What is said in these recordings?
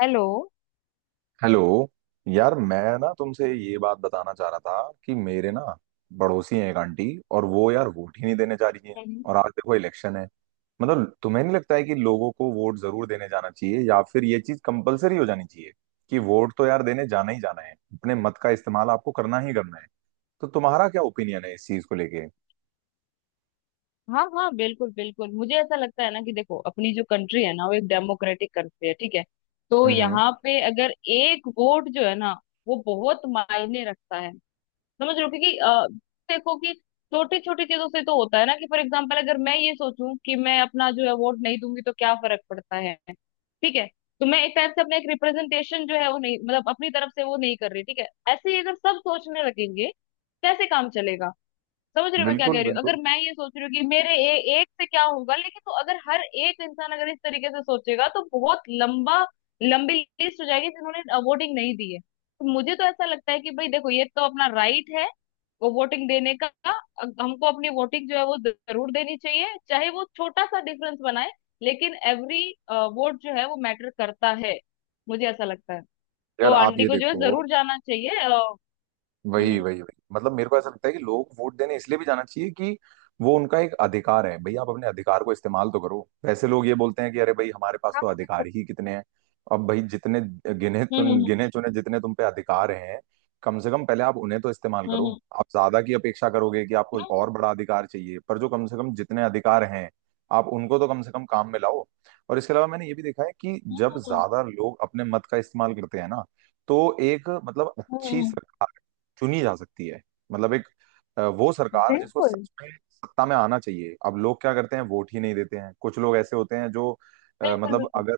Hello. Hello. यार, मैं ना तुमसे ये बात बताना चाह रहा था कि मेरे ना पड़ोसी हैं एक आंटी। और वो यार वोट ही नहीं देने जा रही हैं। हम्म। और आज देखो इलेक्शन है। मतलब तुम्हें नहीं लगता है कि लोगों को वोट जरूर देने जाना चाहिए या फिर ये चीज कंपलसरी हो जानी चाहिए, कि वोट तो यार देने जाना ही जाना है, अपने मत का इस्तेमाल आपको करना ही करना है? तो तुम्हारा क्या ओपिनियन है इस चीज को लेके? हाँ हाँ, बिल्कुल बिल्कुल, मुझे ऐसा लगता है ना कि देखो, अपनी जो कंट्री है ना, वो एक डेमोक्रेटिक कंट्री है, ठीक है। तो हम्म, हम्म। यहाँ पे अगर एक वोट जो है ना, वो बहुत मायने रखता है। समझ रहे हो, क्योंकि देखो कि छोटी छोटी चीजों से तो होता है ना कि फॉर एग्जाम्पल अगर मैं ये सोचूं कि मैं अपना जो है वोट नहीं दूंगी तो क्या फर्क पड़ता है, ठीक है। तो मैं एक टाइप से अपना एक रिप्रेजेंटेशन जो है वो नहीं, मतलब अपनी तरफ से वो नहीं कर रही, ठीक है। ऐसे ही अगर सब सोचने लगेंगे, कैसे काम चलेगा? समझ रहे हो मैं क्या बिल्कुल, कह रही हूँ, बिल्कुल। अगर मैं ये सोच रही हूँ कि मेरे एक से क्या होगा, लेकिन तो अगर हर एक इंसान अगर इस तरीके से सोचेगा तो बहुत लंबा लंबी लिस्ट हो जाएगी जिन्होंने वोटिंग नहीं दी है। तो मुझे तो ऐसा लगता है कि भाई देखो ये तो अपना राइट है, वो वोटिंग देने का हमको अपनी वोटिंग जो है वो जरूर देनी चाहिए, चाहे वो छोटा सा डिफरेंस बनाए, लेकिन एवरी वोट जो है वो मैटर करता है, मुझे ऐसा लगता है। तो यार, आप आंटी ये को जो है देखो। जरूर जाना चाहिए। हम्म। वही, वही, वही, मतलब मेरे को ऐसा लगता है कि लोग वोट देने इसलिए भी जाना चाहिए कि वो उनका एक अधिकार है। भाई, आप अपने अधिकार को इस्तेमाल तो करो। वैसे लोग ये बोलते हैं कि अरे भाई हमारे पास हाँ, तो अधिकार बिल्कुल। ही कितने हैं। अब भाई, जितने गिने हम्म तुम हम्म गिने चुने जितने तुम पे अधिकार हैं, कम से कम पहले आप उन्हें तो इस्तेमाल हम्म करो। हम्म आप ज्यादा की अपेक्षा करोगे कि आपको हम्म, और बड़ा अधिकार चाहिए, पर जो कम से कम जितने अधिकार हैं आप उनको तो कम से कम काम में लाओ। और इसके अलावा मैंने ये भी देखा है कि हम्म, जब हम्म, हम्म, ज्यादा लोग अपने मत का इस्तेमाल करते हैं ना, तो एक, मतलब अच्छी हम्म, सरकार चुनी जा सकती है। मतलब एक वो सरकार जिसको बिल्कुल सच में सत्ता में आना चाहिए। अब लोग क्या करते हैं? वोट ही नहीं देते हैं। कुछ लोग ऐसे होते हैं जो बिल्कुल। मतलब बिल्कुल। अगर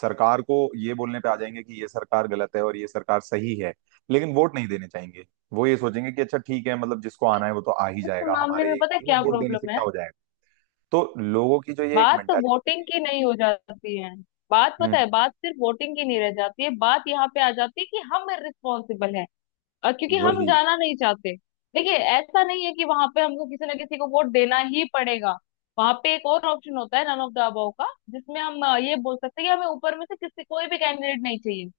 सरकार को ये बोलने पे आ जाएंगे कि ये सरकार गलत है और ये सरकार सही है लेकिन वोट नहीं देने चाहेंगे। वो ये सोचेंगे कि अच्छा ठीक है, मतलब जिसको आना है वो तो आ ही इस जाएगा, मामले हमारे में पता है ये क्या वोट देने से प्रॉब्लम है, क्या हो जाएगा। तो लोगों की जो ये एक बात तो मेंटालिटी। वोटिंग की नहीं हो जाती है। बात पता हम्म। है, बात सिर्फ वोटिंग की नहीं रह जाती है, बात यहाँ पे आ जाती है कि हम रिस्पॉन्सिबल हैं, क्योंकि हम वही। जाना नहीं चाहते। देखिए ऐसा नहीं है कि वहां पे हमको किसी ना किसी को वोट देना ही पड़ेगा, वहां पे एक और ऑप्शन होता है नन ऑफ द अबव का, जिसमें हम ये बोल सकते हैं कि हमें ऊपर में से किसी कोई भी कैंडिडेट नहीं चाहिए,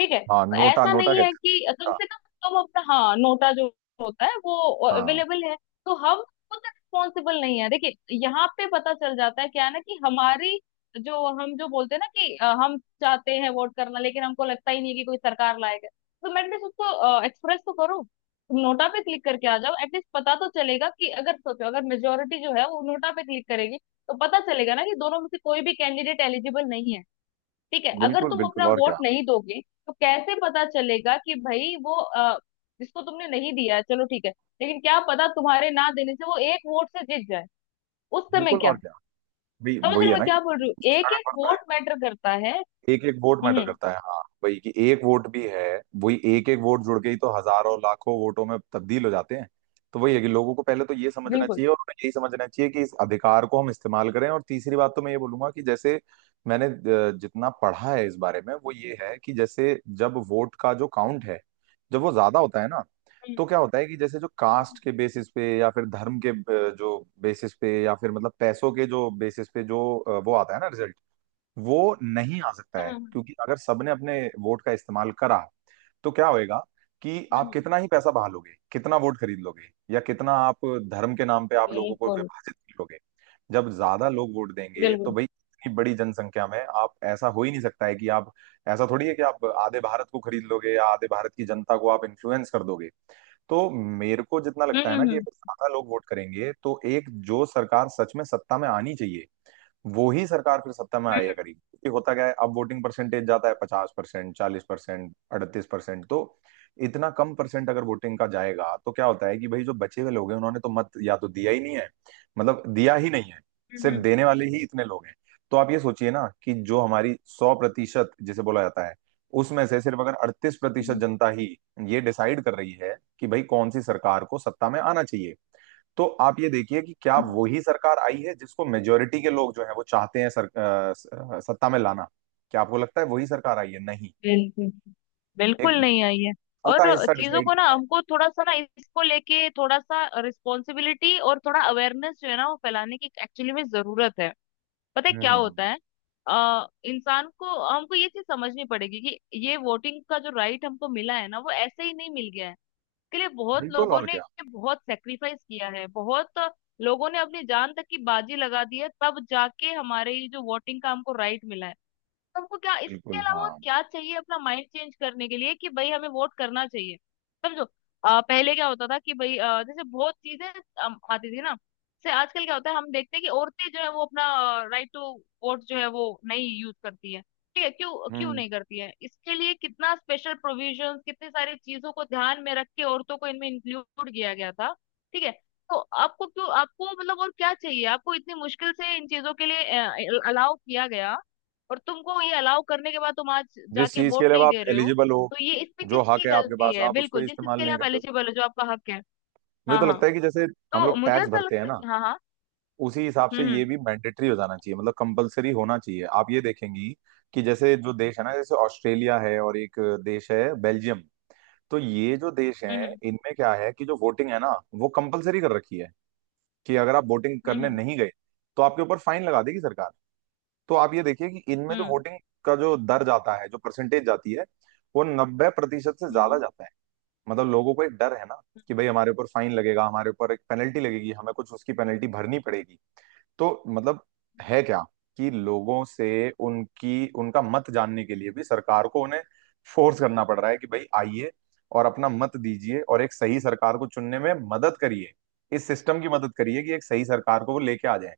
ठीक है। हाँ, तो नोटा, ऐसा नोटा नहीं है कहते कि हैं। कम हाँ। से कम हम अपना, हाँ, नोटा जो होता है वो हाँ, अवेलेबल है। तो हम खुद रिस्पॉन्सिबल नहीं है। देखिए यहाँ पे पता चल जाता है, क्या है ना कि हमारी जो, हम जो बोलते हैं ना कि हम चाहते हैं वोट करना, लेकिन हमको लगता ही नहीं है कि कोई सरकार लाएगा। तुम एटलीस्ट उसको एक्सप्रेस तो करो, तुम नोटा पे क्लिक करके आ जाओ। एटलीस्ट पता तो चलेगा कि अगर सोचो अगर मेजोरिटी जो है वो नोटा पे क्लिक करेगी तो पता चलेगा ना कि दोनों में से कोई भी कैंडिडेट एलिजिबल नहीं है, ठीक है। अगर बिल्कुल। तुम बिल्कुल अपना और क्या। वोट नहीं दोगे तो कैसे पता चलेगा कि भाई वो जिसको तुमने नहीं दिया है, चलो ठीक है, लेकिन क्या पता तुम्हारे ना देने से वो एक वोट से जीत जाए, उस समय बिल्कुल और क्या? क्या। भाई समझ रहे वही हो है मैं ना कि क्या बोल रही हूँ, सस्ता एक एक का पड़ता है। वोट मैटर करता है। एक एक वोट मैटर हम्म। करता है। हाँ, वही कि एक वोट भी है। वही, एक एक वोट जुड़ के ही तो हजारों लाखों वोटों में तब्दील हो जाते हैं। तो वही है कि लोगों को पहले तो ये समझना बिल्कुल। चाहिए और उन्हें यही समझना चाहिए कि इस अधिकार को हम इस्तेमाल करें। और तीसरी बात तो मैं ये बोलूंगा कि जैसे मैंने जितना पढ़ा है इस बारे में वो ये है कि जैसे जब वोट का जो काउंट है, जब वो ज्यादा होता है ना, हम्म, तो क्या होता है कि जैसे जो कास्ट हम्म, के बेसिस पे या फिर धर्म के जो बेसिस पे या फिर मतलब पैसों के जो बेसिस पे जो वो आता है ना, वो नहीं आ सकता है। हम्म, क्योंकि अगर सबने अपने वोट का इस्तेमाल करा तो क्या होएगा, कि हम्म, आप हम्म। कितना ही पैसा बहा लोगे, कितना वोट खरीद लोगे, या कितना आप धर्म के नाम पे आप लोगों को बिल्कुल विभाजित कर लोगे। जब ज्यादा लोग वोट देंगे तो बिल्कुल। भाई इतनी बड़ी जनसंख्या में आप, ऐसा हो ही नहीं सकता है कि आप, ऐसा थोड़ी है कि आप आधे भारत को खरीद लोगे या आधे भारत की जनता को आप इन्फ्लुएंस कर दोगे। तो मेरे को जितना लगता हम्म है ना कि हम्म अगर ज्यादा लोग वोट करेंगे तो एक जो सरकार सच में सत्ता में आनी चाहिए वो ही सरकार फिर सत्ता में हम्म आया करेगी। क्योंकि होता क्या है, अब वोटिंग परसेंटेज जाता है 50%, 40%, 38%, तो इतना कम परसेंट अगर वोटिंग का जाएगा तो क्या होता है कि भाई जो बचे हुए लोग हैं उन्होंने तो मत या तो दिया ही नहीं है। मतलब दिया ही नहीं है, हम्म, सिर्फ हम्म, देने वाले ही इतने लोग हैं। तो आप ये सोचिए ना कि जो हमारी 100% जिसे बोला जाता है उसमें से सिर्फ अगर 38% हम्म, जनता ही ये डिसाइड कर रही है कि भाई कौन सी सरकार को सत्ता में आना चाहिए, तो आप ये देखिए कि क्या हम्म, वही सरकार आई है जिसको मेजोरिटी के लोग जो है वो चाहते हैं सर, सत्ता में लाना। क्या आपको लगता है वही सरकार आई है? नहीं। बिल्कुल। बिल्कुल एक नहीं आई है। छोटा और हिस्सा चीजों डिसाइड को ना कर रहा हमको थोड़ा सा ना, इसको लेके थोड़ा सा रिस्पॉन्सिबिलिटी और थोड़ा अवेयरनेस जो है ना वो फैलाने की एक्चुअली में जरूरत है। पता है है। क्या हम्म। होता है, इंसान को हमको ये चीज समझनी पड़ेगी कि ये वोटिंग का जो राइट हमको मिला है ना वो ऐसे ही नहीं मिल गया है, इसके लिए बहुत बिल्कुल लोगों और ने क्या। बहुत सेक्रीफाइस किया है, बहुत लोगों ने अपनी जान तक की बाजी लगा दी है, तब जाके हमारे ये जो वोटिंग का हमको राइट मिला है। हमको क्या इसके बिल्कुल अलावा और हाँ। क्या चाहिए अपना माइंड चेंज करने के लिए कि भाई हमें वोट करना चाहिए। समझो, पहले क्या होता था कि भाई जैसे बहुत चीजें आती थी ना, जैसे आजकल क्या होता है हम देखते हैं कि औरतें जो है वो अपना राइट टू वोट जो है वो नहीं यूज करती है, ठीक है। क्यों, क्यों हम्म। नहीं करती है, इसके लिए कितना स्पेशल प्रोविजन, कितनी सारी चीजों को ध्यान में रख के औरतों को इनमें इंक्लूड किया गया था, ठीक है। तो आपको क्यों, आपको मतलब और क्या चाहिए आपको, इतनी मुश्किल से इन चीजों के लिए अलाउ किया गया, और तुमको ये अलाउ करने के बाद तुम आज जिस जाके चीज वोट के लिए अब नहीं आप दे रहे हो, एलिजिबल हो, तो ये इसमें जो हक किसकी है आपके गलती पास है? आप उसको बिल्कुल जिस चीज इस्तेमाल के लिए नहीं आप करते हो। एलिजिबल हो, जो आपका हक है। मुझे हाँ तो हाँ। लगता है कि जैसे हम तो लोग मुझे टैक्स ऐसा भरते हैं लगता है ना, हाँ हाँ। उसी हिसाब से ये हम्म भी मैंडेटरी हो जाना चाहिए, मतलब कंपलसरी होना चाहिए। आप ये देखेंगी कि जैसे जो देश है ना, जैसे ऑस्ट्रेलिया है और एक देश है बेल्जियम। तो ये जो देश हैं हम्म इनमें क्या है कि जो वोटिंग है ना वो कंपलसरी कर रखी है, कि अगर आप वोटिंग हम्म हम्म करने हम्म नहीं गए तो आपके ऊपर फाइन लगा देगी सरकार। तो आप ये देखिए कि इनमें हम्म जो हम्म, वोटिंग का जो दर जाता है, जो परसेंटेज जाती है, वो 90% से हम्म, ज्यादा हम्म। जाता है। मतलब लोगों को एक डर है ना कि भाई हमारे ऊपर फाइन लगेगा, हमारे ऊपर एक पेनल्टी लगेगी, हमें कुछ उसकी पेनल्टी भरनी पड़ेगी। तो मतलब है क्या, कि लोगों से उनकी उनका मत जानने के लिए भी सरकार को उन्हें फोर्स करना पड़ रहा है कि भाई आइए और अपना मत दीजिए और एक सही सरकार को चुनने में मदद करिए, इस सिस्टम की मदद करिए कि एक सही सरकार को वो लेके आ जाए।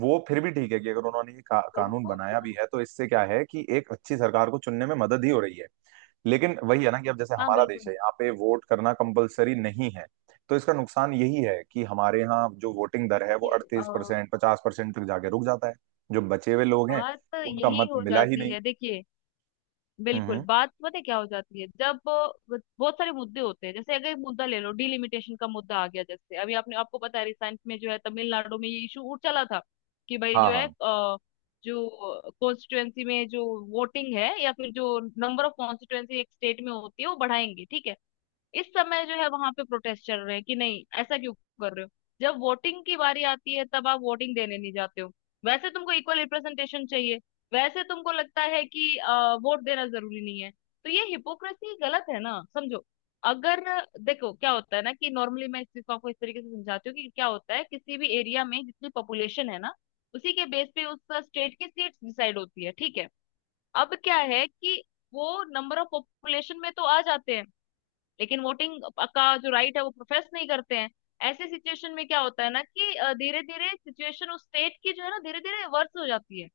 वो फिर भी ठीक है कि अगर उन्होंने ये कानून लोगों को। बनाया भी है तो इससे क्या है कि एक अच्छी सरकार को चुनने में मदद ही हो रही है। लेकिन वही है ना कि अब जैसे हाँ हमारा देश बिल्कुल। है, यहाँ पे वोट करना कंपलसरी नहीं है, तो इसका नुकसान यही है कि हमारे यहाँ जो वोटिंग दर है वो देखिए 38%, 50% तक जाके रुक जाता है। जो बचे हुए लोग हैं बात उनका यही मत हो मिला ही जाती नहीं। है। देखिए हम्म, बिल्कुल, बात पता है क्या हो जाती है, जब बहुत सारे मुद्दे होते हैं, जैसे अगर एक मुद्दा ले लो, डिलिमिटेशन का मुद्दा आ गया, जैसे अभी आपने, आपको पता है, रिसेंट में जो है तमिलनाडु में ये इशू उठ चला था कि भाई हाँ, जो है हाँ, जो कॉन्स्टिट्युएंसी में जो वोटिंग है या फिर जो नंबर ऑफ कॉन्स्टिट्युएंसी एक स्टेट में होती है वो बढ़ाएंगे, ठीक है। इस समय जो है वहां पे प्रोटेस्ट चल रहे हैं कि नहीं ऐसा क्यों कर रहे हो, जब वोटिंग की बारी आती है तब आप वोटिंग देने नहीं जाते हो। वैसे तुमको इक्वल रिप्रेजेंटेशन चाहिए, वैसे तुमको लगता है कि वोट देना जरूरी नहीं है, तो ये हिपोक्रेसी गलत है ना। समझो, अगर देखो क्या होता है ना कि नॉर्मली मैं इस चीज को आपको इस तरीके से समझाती हूँ, कि क्या होता है किसी भी एरिया में जितनी पॉपुलेशन है ना, उसी के बेस पे उस स्टेट की सीट डिसाइड होती है, ठीक है। अब क्या है कि वो नंबर ऑफ पॉपुलेशन में तो आ जाते हैं, लेकिन वोटिंग का जो राइट है वो प्रोफेस नहीं करते हैं। ऐसे सिचुएशन में क्या होता है ना कि धीरे धीरे सिचुएशन उस स्टेट की जो है ना धीरे धीरे वर्स हो जाती है।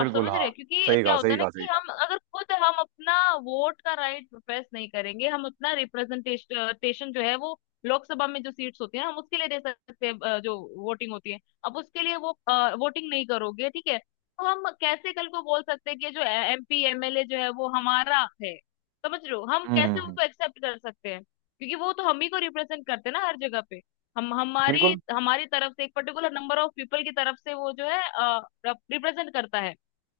आप समझ रहे हाँ। हैं, क्योंकि सही क्या कहा, होता सही है ना कहा, सही कि कहा। हम अगर खुद हम अपना वोट का राइट प्रोफेस नहीं करेंगे, हम अपना रिप्रेजेंटेशन जो है, वो लोकसभा में जो सीट्स होती है ना हम उसके लिए दे सकते हैं, जो वोटिंग होती है, अब उसके लिए वो वोटिंग नहीं करोगे, ठीक है। तो हम कैसे कल को बोल सकते हैं कि जो एमपी एमएलए जो है वो हमारा है, समझ रहे हो, हम हम्म, कैसे उनको एक्सेप्ट कर सकते हैं क्योंकि वो तो हम ही को रिप्रेजेंट करते हैं ना, हर जगह पे। हम हमारी बिल्कुल, हमारी तरफ से एक पर्टिकुलर नंबर ऑफ पीपल की तरफ से वो जो है रिप्रेजेंट करता है।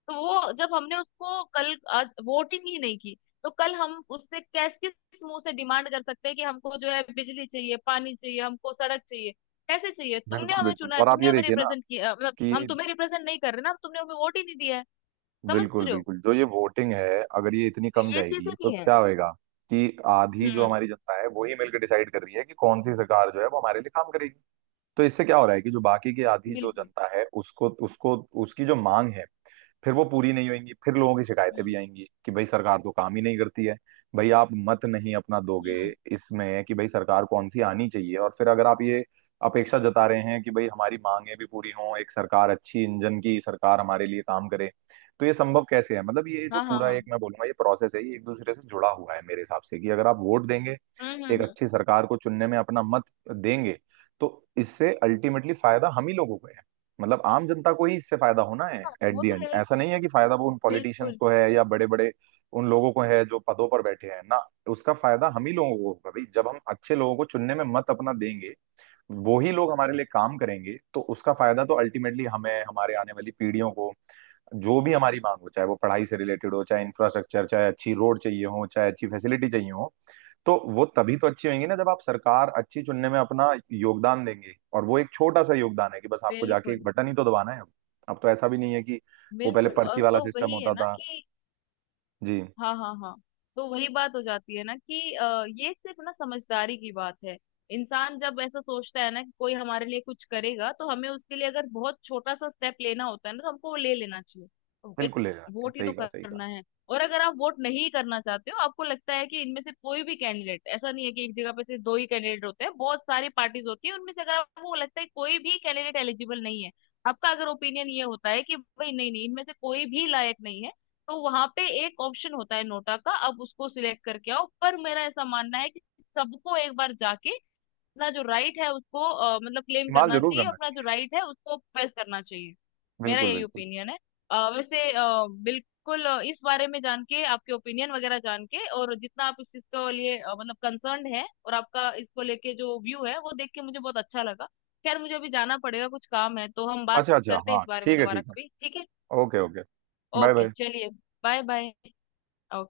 तो वो जब हमने उसको कल आज वोटिंग ही नहीं की, तो कल हम उससे कैस किस मुंह से डिमांड कर सकते हैं कि हमको जो है बिजली चाहिए, पानी चाहिए, हमको सड़क चाहिए, कैसे चाहिए? तुमने बिल्कुल। हमें बिल्कुल चुना है, और आप तुमने ये हमें देखिए ना रिप्रेजेंट किया, मतलब कि, हम तुम्हें रिप्रेजेंट नहीं कर रहे ना, तुमने हमें वोट ही नहीं दिया है। समझ बिल्कुल, रहे हो, बिल्कुल, जो ये वोटिंग है अगर ये इतनी तो कम ये चीजें जाएगी तो भी है। क्या होएगा, कि आधी जो हम्म। हमारी जनता है वही मिलकर डिसाइड कर रही है कि कौन सी सरकार जो है वो हमारे लिए काम करेगी। तो इससे क्या हो रहा है कि जो बाकी की आधी जो बिल्कुल। जनता है उसको उसको उसकी जो मांग है, फिर वो पूरी नहीं होंगी। फिर लोगों की शिकायतें भी हम्म आएंगी कि भाई सरकार तो काम ही नहीं करती है। भाई, आप मत नहीं अपना दोगे हम्म। इसमें कि भाई सरकार कौन सी आनी चाहिए, और फिर अगर आप ये अपेक्षा जता रहे हैं कि भाई हमारी मांगें भी पूरी हों, एक सरकार अच्छी इंजन की सरकार हमारे लिए काम करे, तो ये संभव कैसे है? मतलब ये जो हाँ हाँ पूरा हाँ। एक, मैं बोलूंगा ये प्रोसेस है, ये एक दूसरे से जुड़ा हुआ है मेरे हिसाब से, कि अगर आप वोट देंगे, एक हम्म। अच्छी सरकार को चुनने में अपना मत देंगे, तो इससे अल्टीमेटली फायदा हम ही लोगों को है। मतलब आम जनता को ही इससे फायदा होना है हाँ, एट द वो तो एंड। है ही। ऐसा नहीं है कि फायदा वो उन पॉलिटिशियंस बिल्कुल को है या बड़े बड़े उन लोगों को है जो पदों पर बैठे हैं ना। उसका फायदा हम ही लोगों को होगा, भाई जब हम अच्छे लोगों को चुनने में मत अपना देंगे वो ही लोग हमारे लिए काम करेंगे, तो उसका फायदा तो अल्टीमेटली हमें, हमारे आने वाली पीढ़ियों को। जो भी हमारी मांग हो, चाहे वो पढ़ाई से रिलेटेड हो, चाहे इंफ्रास्ट्रक्चर, चाहे अच्छी रोड चाहिए हो, चाहे अच्छी फैसिलिटी चाहिए हो, तो वो तभी तो अच्छी होंगी ना जब आप सरकार अच्छी चुनने में अपना योगदान देंगे, और वो एक छोटा सा योगदान है कि बस आपको जाके एक बिल्कुल। बटन ही तो दबाना है अब। अब तो ऐसा भी नहीं है कि वो पहले बिल्कुल और पर्ची वाला तो सिस्टम वही है होता ना था। कि जी। हाँ हाँ हाँ, तो वही बात हो जाती है ना कि ये सिर्फ ना समझदारी की बात है। इंसान जब ऐसा सोचता है ना कि कोई हमारे लिए कुछ करेगा तो हमें उसके लिए अगर बहुत छोटा सा स्टेप लेना होता है ना तो हमको वो ले लेना चाहिए, तो एक बिल्कुल ले जाके, वोट ही सही तो कहा, सही कहा। करना है। और अगर आप वोट नहीं करना चाहते हो, आपको लगता है कि इनमें से कोई भी कैंडिडेट ऐसा नहीं है, कि एक जगह पे सिर्फ दो ही कैंडिडेट होते हैं, बहुत सारी पार्टीज होती है, उनमें से अगर आपको लगता है कोई भी कैंडिडेट एलिजिबल नहीं है, आपका अगर ओपिनियन ये होता है कि भाई नहीं नहीं इनमें से कोई भी लायक नहीं है, तो वहां पे एक ऑप्शन होता है नोटा का, अब उसको सिलेक्ट करके आओ। पर मेरा ऐसा मानना है कि सबको एक बार जाके अपना जो राइट है उसको मतलब क्लेम इस्तेमाल करना जरूर चाहिए, करना अपना जो चाहिए। राइट है उसको प्रेस करना चाहिए। मेरा बिल्कुल, यही बिल्कुल। ओपिनियन है। वैसे, बिल्कुल, इस बारे में जान के, आपके ओपिनियन वगैरह जान के, और जितना आप इस चीज के लिए मतलब कंसर्न है और आपका इसको लेके जो व्यू है वो देख के मुझे बहुत अच्छा लगा। खैर मुझे अभी जाना पड़ेगा, कुछ काम है, तो हम बात अच्छा, अच्छा, करते हैं हाँ, इस बारे में ठीक है, दोबारा ठीक है। कभी, ठीक है। Okay, okay. Bye, okay, bye. चलिए। Bye bye. ओके।